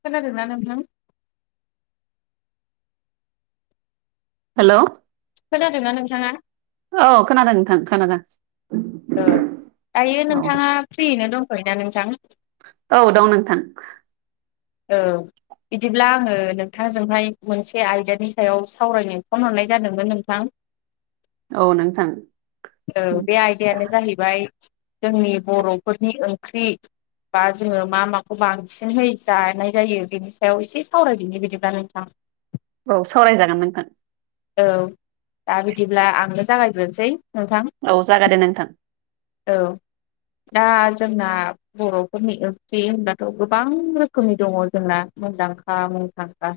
खोनादोंना नोंथां। हेलौ' खोनादोंना नोंथाङा औ खोनादों नोंथां खोनादों। ओ दायो औ नोंथाङा फ्रियैनो दंथयोना ना नोंथां। औ दं नोंथां। औ बिदिब्ला आङो नोंथांजोंहाय मोनसे आयदानि सायाव सावरायनो फन हरनाय जादोंमोन नोंथां। औ नोंथां औ बे आयदायानो जाहैबाय। जोंनि बर'फोरनि ओंख्रि बा जोङो मा माखौ बांसिनहै जानाय जायो बिनि सायाव एसे सावरायदोनि बिदिब्ला नोंथां। औ सावरायजागोन नोंथां। औ दा बिदिब्ला आंनो जागायग्रोसै। औ जागायदो नोंथां। औ दा जोंना बर'फोरनि ओंख्रि होनब्लाथ' गोबां रोखोमनि दङ जोंना मुदां खा मुंदांखा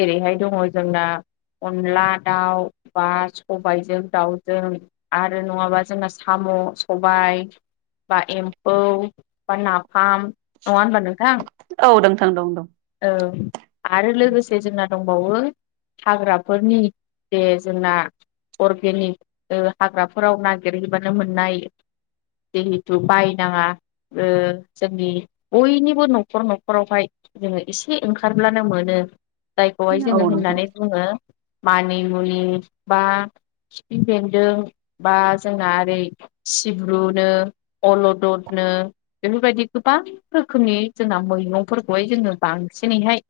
जेरैहाय दङ जोंना। अनला दाउ बा सबाइजों दाउजों आरो नङाबा जोंना साम'। सबाय बा एम्फौ बा नाफाम नङा होनबा नोंथां। औ नोंथां दं दं। औ आरो लोगोसे जोंना दंबावो हाग्राफोरनि बे जोंना अर्गेनिक ओ हाग्राफोराव नागेरहैबानो मोननाय जेहिथु बायनाङा ओ जोंनि बयनिबो न'खर न'खरावहाय जोङो एसे ओंखारब्लानो मोनो जायखौहाय औ जोङो नोंथां होननानै बुङो। मानि मुनि बा खिफि बेंन्दों बा जोंना ओरै सिब्रुनो अलदर नो बेफोरबायदि गोबां रोखोमनि जोंना मैंगंफोरखौहाय। जोङो बांसिनैहाय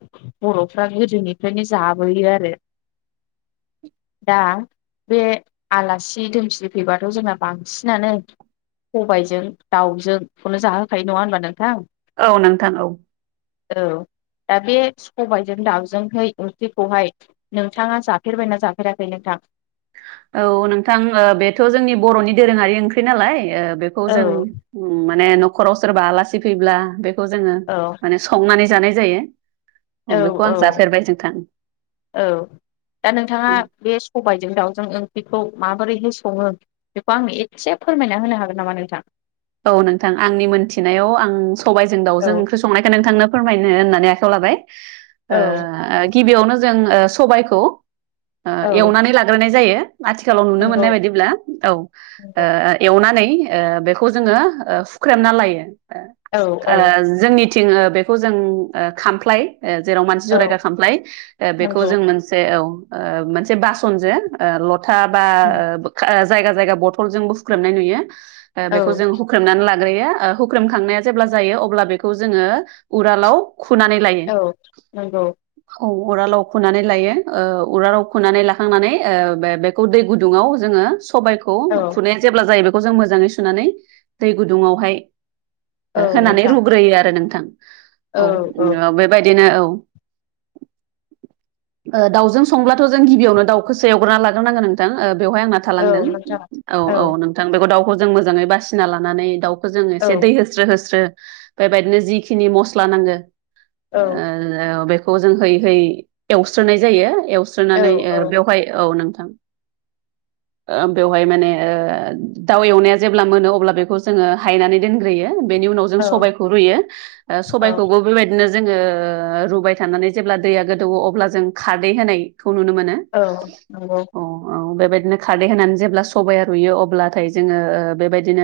बर'फ्रा गोदोनिफ्रायनो जाबोयो आरो दा बे आलासि दोमसि फैबाथ' जोंना बांसिनानो सबायजों दाउजों खौनो जाहोखायो नङा होनबा नोंथां। औ नोंथां औ। औ। दा बे सबायजों दाउजोंहै ओंख्रिखौहाय नोंथाङा जाफेरबायना जाफेराखै नोंथा थां। औ नोंथां ओ बेथ' जोंनि बर'नि दोरोङारि ओंख्रि नालाय ओ बेखौ जों औ माने न'खराव सोरबा आलासि फैब्ला बेखौ जोङो औ माने संनानै जानाय जायो। औ बेखौ आं औ जाफेरबाय नोंथां औ दा नोंथाङा बे सबाइजों दाउ जों ओंख्रिखौ माबोरैहाय सङो बेखौ आंनो एदसे फोरमायना होनो हागोन नामा नोंथां? औ नोंथां आंनि मोनथिनायाव आं सबायजों औ दाउजों ओंख्रि संनायखो नोंथांनो फोरमायनो होननानै आ खाव लाबाय औ ओ गिबियावनो जों ओ सबायखौ ओ औ एवनानै लाग्रोनाय जायो। आथिखालाव नुनो नंगौ मोननाय बायदिब्ला औ ओ नंगौ एवनानै ओ बेख खौ जोङो ओ हुख्रेमना लायो ओ औ औ ओ जोंनि थिं ओ बेखौ जों ओ खामफ्लाय ओ जेराव मानसि औ जरायगा खामफ्लाय ओ बेखौ नंगौ जों मोनसे औ ओ मोनसे बासनजो ओ लथा बा ओ बोखा जायगा जायगा बथलजोंबो हुख्रेमनाय नुयो ओ औ बेखौ जों हुख्रेमनान ला ग्रोयो ओ हुख्रेमखांनाया जेब्ला जायो अब्ला बेखौ जोङो उरालाव खुनानै लायो औ नोंगौ। औ उरालाव खुनानै लायो ओ उरालाव खुनानै लाखांनानै ओ बे बेखौ दै गुदुङाव जोङो सु सबायखौ औ खुनाया जेब्ला जायो बेखौ जों मोजाङै सुनानै दै गुदुङावहाय औ ओ होनानै नोंथां रुग्रोयो आरो नोंथां औ। ओ बेबायदिनो औ [inaudible] ओ दाउजों संब्लाथ' जों गिबियावनो दाउखोसो एवग्रोना लाग्रोनांगो नोंथां। ओ बेवहाय आंना औ थालांदों नोंथां औ औ नोंथां बेखौ दाउखौ जों मोजाङै बासिना लानानै दाउ खौ जोङो औ एसे दै होस्रो होस्रो बेबायदिनो जिखिनि मस्ला नांगो औ ओ बेखौ जों होय होय एवस्रोनाय जायो। एवस्रोनानै ओ औ बेवहाय औ नों थां ओ बेवहाय माने ओ दाउ एवनाया जेब्ला मोनो अब्ला बेखौ जोङो हायनानै दोनग्रोयो। ओ बेनि उनाव जों औ सबायखौ रुयो। औ सबायखौबो बेबायदिनो जोङो रुबाय थानानै जेब्ला दैया गोदौवो अब्ला जों खारदै होनाय खौ नुनो मोनो। औ नंगौ अ औ बे बेबायदिनो खारदै होनानै जेब्ला सबाया रुयो अब्लाथाय जोङो ओ बेबायदिनो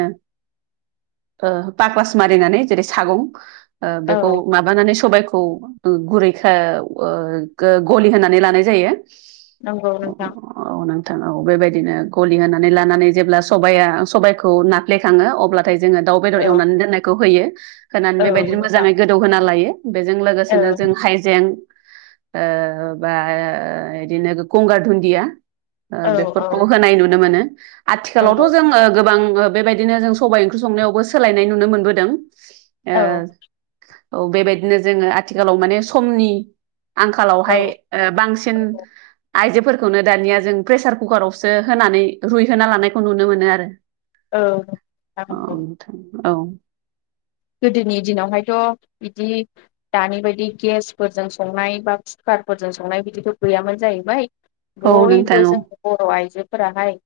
ओ पाग्लास मारिनानै जेरै सागं ओ औ बेखौ माबानानै सबाय खौ गुरैखौ ओ गो गलि होनानै लानाय जायो। नंगौ नोंथां अ नों थां औ बेबायदिनो गलि होनानै लानानै जेब्ला सबाया सबायखौ नाफ्लेखाङो अब्ला थाय जोङो दाउ बेदर औ एवनानै दोननायखौ होयो होनानै औ बेबायदिनो नोंथां मोजाङै गोदौ होना लायो। बेजों औ लोगोसेनो जों हाइजें ओ बा इदिनो गंगार दुन्दिया ओ औ औ बेफोरखौ होनाय नुनो मोनो। नंगौ आथिखालावथ' जों ओ गोबां ओ बेबायदिनो जों सबाय ओंख्रि संनायावबो सोलायनाय नुनो मोनबोदों। ओ औ औ बेबायदिनो जोङो आथिखालाव माने समनि आंखालावहाय ओ बांसिन आइजोफोरखौनो दानिया जों प्रेसार कुकारावसो होनानै रुइहोना लानायखौ नुनो मोनो आरो। ओ [unintelligible] औ गोदोनि दिनावहायथ' बिदि दानि बायदि गेसफोरजों संनाय बा खुखा खार फोरजों संनाय बिदिथ' गैयामोन जाहैबाय। औ नोंथां बयबो औ जों बर' आइजो फोराहाय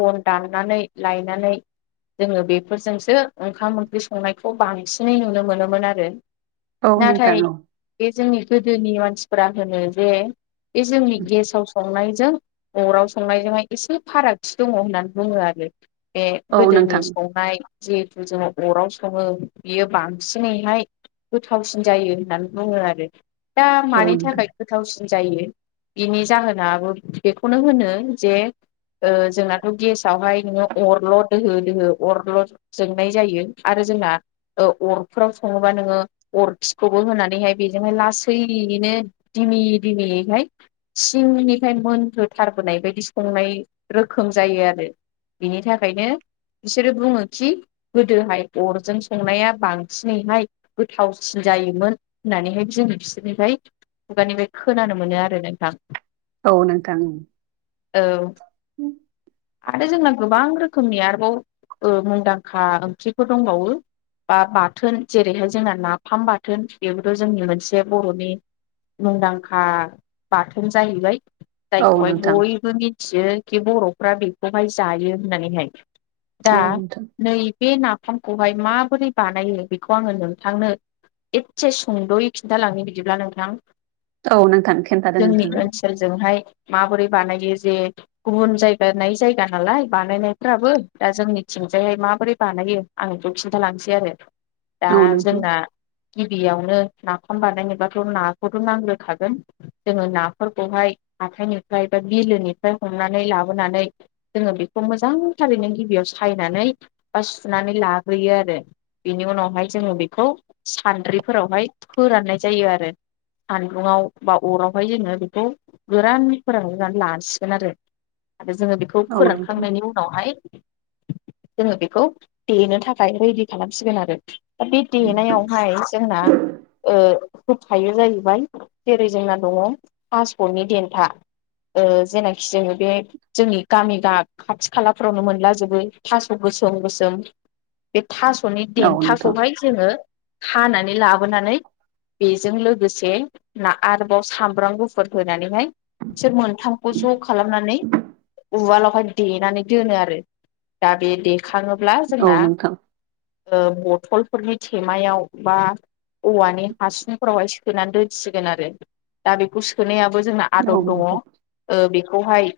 बन दाननानै लायनानै जोङो बेफोरजोंसो ओंखाम ओंख्रि संनायखौ बांसिनै नुनो मोनोमोन आरो। औ नोंथां नाथाय औ। बे जोंनि गोदोनि मानसिफ्रा होनो जे बे जोंनि गेसाव संनाय जों अराव संनायजोंहाय एसे फारागथि दङ होननानै बुङो आरो। बे औ गोदोनि नोंथां संनाय जिहेतु जोङो अराव स सङो बियो बांसिनैहाय गोथावसिन जायो होननानै बुङो आरो। दा औ मानि थाखाय गोथावसि जायो बिनि जाहोनाबो बेखौनो होनो जे ओ जोंनाथ' गेसावहाय नोङो अरल' दोहो दोहो अरल' जोंनाय जायो। आरो जोंना ओ अरफोराव सङोबा नोङो अरखिखौबो होनानैहाय बेजोंहाय लासै यैनो दिमि दिमियैहाय सिंनिफाय मोनखोथारबोनाय बायदि संनाय रोखोम जायो आरो। बिनि थाखायनो बिसोरो बुङो खि गोदोहाय अरजों संनाया बांसिनैहाय गोथावसिन जायोमोन होननानैहाय जों बिसोरनिफ्राइ खुगानिफ्राय खोनानो मोनो आरो नोंथां औ नोंथां औ। [inaudible] आरो जोंना गोबां रोखोमनि आरोबाव ओ मुंदांखा ओंख्रिफोर दंबावो। बा बाथोन जेरैहाय जोंना नाफाम बाथोन बेबोथ' जोंनि मोनसे बर'नि मुंदांखा बाथोन जाहैबाय। औ जायखौहाय नोंथां बयबो मिथियो खि बर'फ्रा बेखौहाय जायो होन्नानैहाय। औ दा नोंथां औ नोंथां औ नोंथां नैबे ना फामखौहाय माबोरै बानायो बेखौ आङो नोंथांनो एदसे सुंद'यै खिन्थालांनि बिदिब्ला नोंथां। औ नोंथां खिन्थादो जोंनि नोंथाङा ओनसोलजोंहाय माबोरै बानायो जे गुबुन जायगानाय जायगा नालाय बानायनायफ्राबो दा जोंनिथि थिंजायहाय माबोरै बानायो आं बेखौ खिन्थालांसै आरो। दा औ नोंथां जोंना गिबियावनो नाफाम बानायनोबाथ' नाखौथ' नांग्रोखागोन। जोङो नाफोरखौहाय हाथायनिफ्राय बा बिलोनिफ्राय हमनानै लाबोनानै जोङो बिखौ मोजांथारैनो गिबियाव सायनानै बा सुनानै लाग्रोयो आरो। बेनि उनावहाय जोङो बेखौ सान्द्रिफोरावहाय फोराननाय जायो आ आरो। सानदुङाव बा अरावहाय जोङो बेखौ गोरान फोरानग्रोनानै लानसिगोन आरो। आरो जोङो बेखौ औ नोंथां फोरानखांनायनि उनावहाय जोङो बेखौ देनो थाखाय रेडि खालामसिगोन आरो। दा बे देनायावहाय जोंना ओं होफायो जायो बाय जेरै जोंना दङ' पासप'नि देन्था। ओ जेनाखि जोङो बे जोंनि गामि गा खाथि खालाफ्रावनो मोनलाजोबो थास' गो सोम गोसोम बे थास'नि औ नोंथां देन्थाखौहाय जोङो हानानै लाबोनानै बेजों लोगोसे ना आरोबाव सामब्राम गुफुर होनानैहाय बिसोर मोनथामखौ ज' खालामनानै उवालावहाय देनानै दोनो आरो। दा बे देखाङोब्ला औ नोंथां। ओ बथ'लफोरनि थेमायाव बा औवानि हासुंफोरावहाय सोनानै दोनसिगोन आरो। दा बेखौ सोनायाब बो जोंना औ आदब दङ' नोंथां ओ बेखौहाय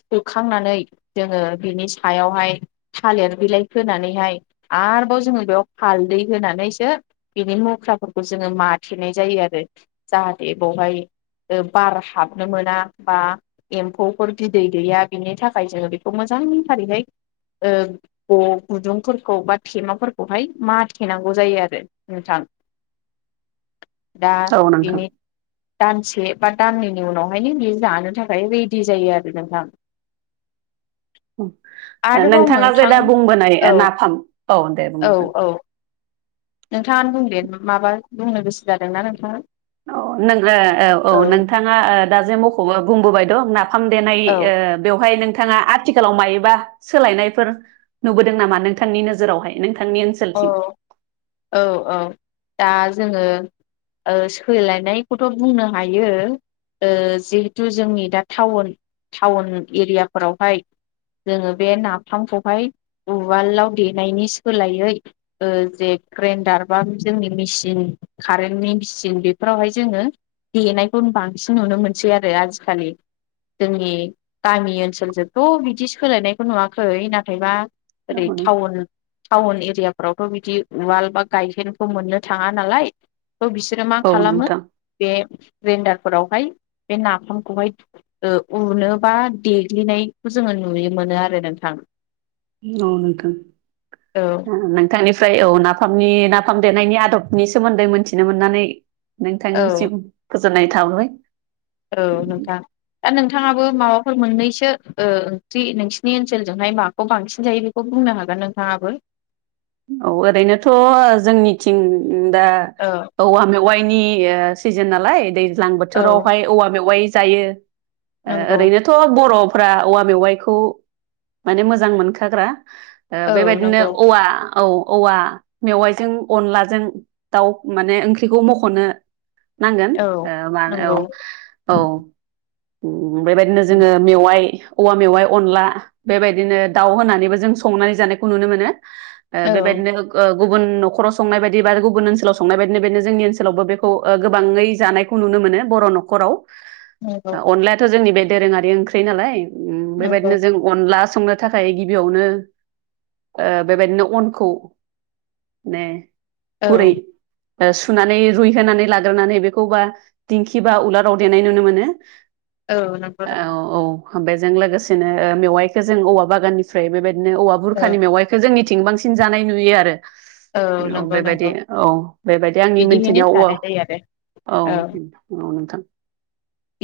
सोखांनानै जोङो बिनि सायावहाय थालेर बिलाइ होनानैहाय आरोबाव जोङो बेयाव हालदै होनानैसो बिनि मुख्राफोरखौ जोङो मा माथेनाय जायो आरो। जाहाथे बौहाय ओ बार हाबनो मोना बा एमफौफोर बिदै दैया बिनि थाखाय जोङो बिखौ मोज जां थारैहाय ओ अ गुदुंफोरखौ बा थेमाफोरखौहाय माथेनांगौ जायो आरो नोंथां। दा औ नोंथां बिनि दानसे बा दाननैनि उनावहायनो बियो जानो थाखाय रेडि जायो आरो नोंथां। ओ आरोबाव नोंथाङा जे नोंथां दा बुं बोनाय औ ओ नाफाम औ दे बुं औ नोंथां। औ नोंथाङानो बुं दे माबा बुंनो गोसो जादोंना नोंथाङा। औ नों ओ औ औ नोंथाङा ओ दा जे मख'बो बुंबोबाय दं ना फामदेनाय ओ औ बेवहाय नों थाङा आथिखालाव मायोबा सोलायनायफोर नुबोदों नामा नोंथांनि नोजोरावहाय? नों अ औ औ। दा जोङो ओ सोलायनायखौथ' बुंनो हायो। ओ जिहेथु जोंनि दा थाउन थाउन इरियाफोरावहाय जोङो बे नाफामखौहाय उवालाव देनायनि सोलायै ओ जे ग्रेइन्डार बा जोंनि मेसिन कारेन्टनि मिचिन बेफोरावहाय जोङो देनायखौन बांसिन नुनो मोनसै आरो आजिखालि। जोंनि गामि ओनसोलजोंथ' बिदि सोलायनायखौ नुवाखै। नाथायबा औ ओरै नोंथां थाउन थाउन एरिया फ्रावथ' बिदि उवाल बा गायहेनखौ मोननो थाङा नालाय। थ' बिसोरो मा औ खालामो बे ग्रेन्डारफोरावहाय बे नाफामखौहाय ओ उनो बा देग्लिनायखौ जोङो नुयो मोनो आरो नोंथां। अ नोंथां। औ आ नों थांनिफ्राय औ नाफामनि नाफाम देनायनि आदबनि सोमोन्दै मोन्थिनो मोननानै औ नोंथांनिसिम गोजोननाय थाहरबाय। औ नोंथां दा नोंथाङाबो माबाफोर मोननैसो ओ ओंथि नोंसिनि ओनसोलजोंहाय माखौ बांसिन जायो बेखौ बुं बुंनो हागोन नोंथाङाबो। औ ओरैनोथ' ओ जोंनिथिं उम दा औ औवा मेवाइनि ओ सिजोन नालाय दै ज्लां औ बोथोरावहाय औवा मेवाय जायो। ओ नंगौ ओरैनोथ' बर' फ्रा औवा मेवाइखौ माने मोजां मोनखाग्रा। ओ औ बेबायदिनो नंगौ औवा औ औवा मेवाइजों अनलाजों दाउ माने ओंख्रिखौ मख'नो नांगोन औ ओ मा नंगौ औ औ। उम बेबायदिनो जोङो मेवाइ औवा मेवाइ अनला बेबायदिनो दाउ होनानैबो जों संनानै जानायखौ नुनो मोनो। ओ औ बेबायदिनो [unintelligible] गुबुन नखराव संनाय बायदि बा गुबुन ओनसोलाव संनाय बायदिनो बेदनो जोंनि ओनसोलावबो बेखौ गोबाङै जानायखौ नुनो मोनो बर' न'खराव। नंगौ ओ अनलायाथ' जोंनि बे दोरोङारि ओंख्रि नालाय। उम नंगौ बेबायदिनो जों अनला स संनो थाखाय गिबियावनो ओ बेबायदनो अनखौ ने औ ओ सुनानै रुइहोनानै लाग्रोनानै बेखौ बा दिंखि बा उलाराव देनाय नुनो मोनो। औ नोंगौ औ नोंथां। बेजों लोगोसेनो ओ मेवाइखो जों औवा बागाननिफ्राय बेबायदिनो औवा औ बुरखानि मेवाइखो जोंनिथिं बांस सिन जानाय नुयो आरो। [inaudible] औ नंगौ बेबायदि नंगौ औ बेबायदि आंनि बिदिहैनो मोन्थिनायाव औवा जानाय जायो आरो औ औ नोंथां।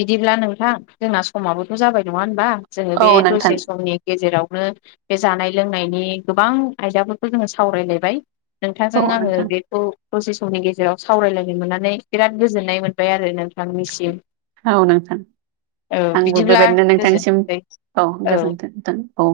बिदिब्ला नोंथां जोंना समाबोथ' जाबाय। नङा होनबा? जोङो बे औ नोंथां दसे समनि गेजेरावनो बे जानाय लोंनायनि गोबां आयदाफोरखौ जोङो सावरायलायबाय। नोंथांजों औ आङो नोंथां बेखौ दसे सम'नि गेजेराव सावरायलायनो मोननानै बिराद गोजोननाय मोनबाय आरो नोंथांनिसिम। औ नोंथां औ आंबो बिदिब्ला बेबादनो नोंथांनिसिम गोजोनसै औ गोजोन्थों नोंथां। औ।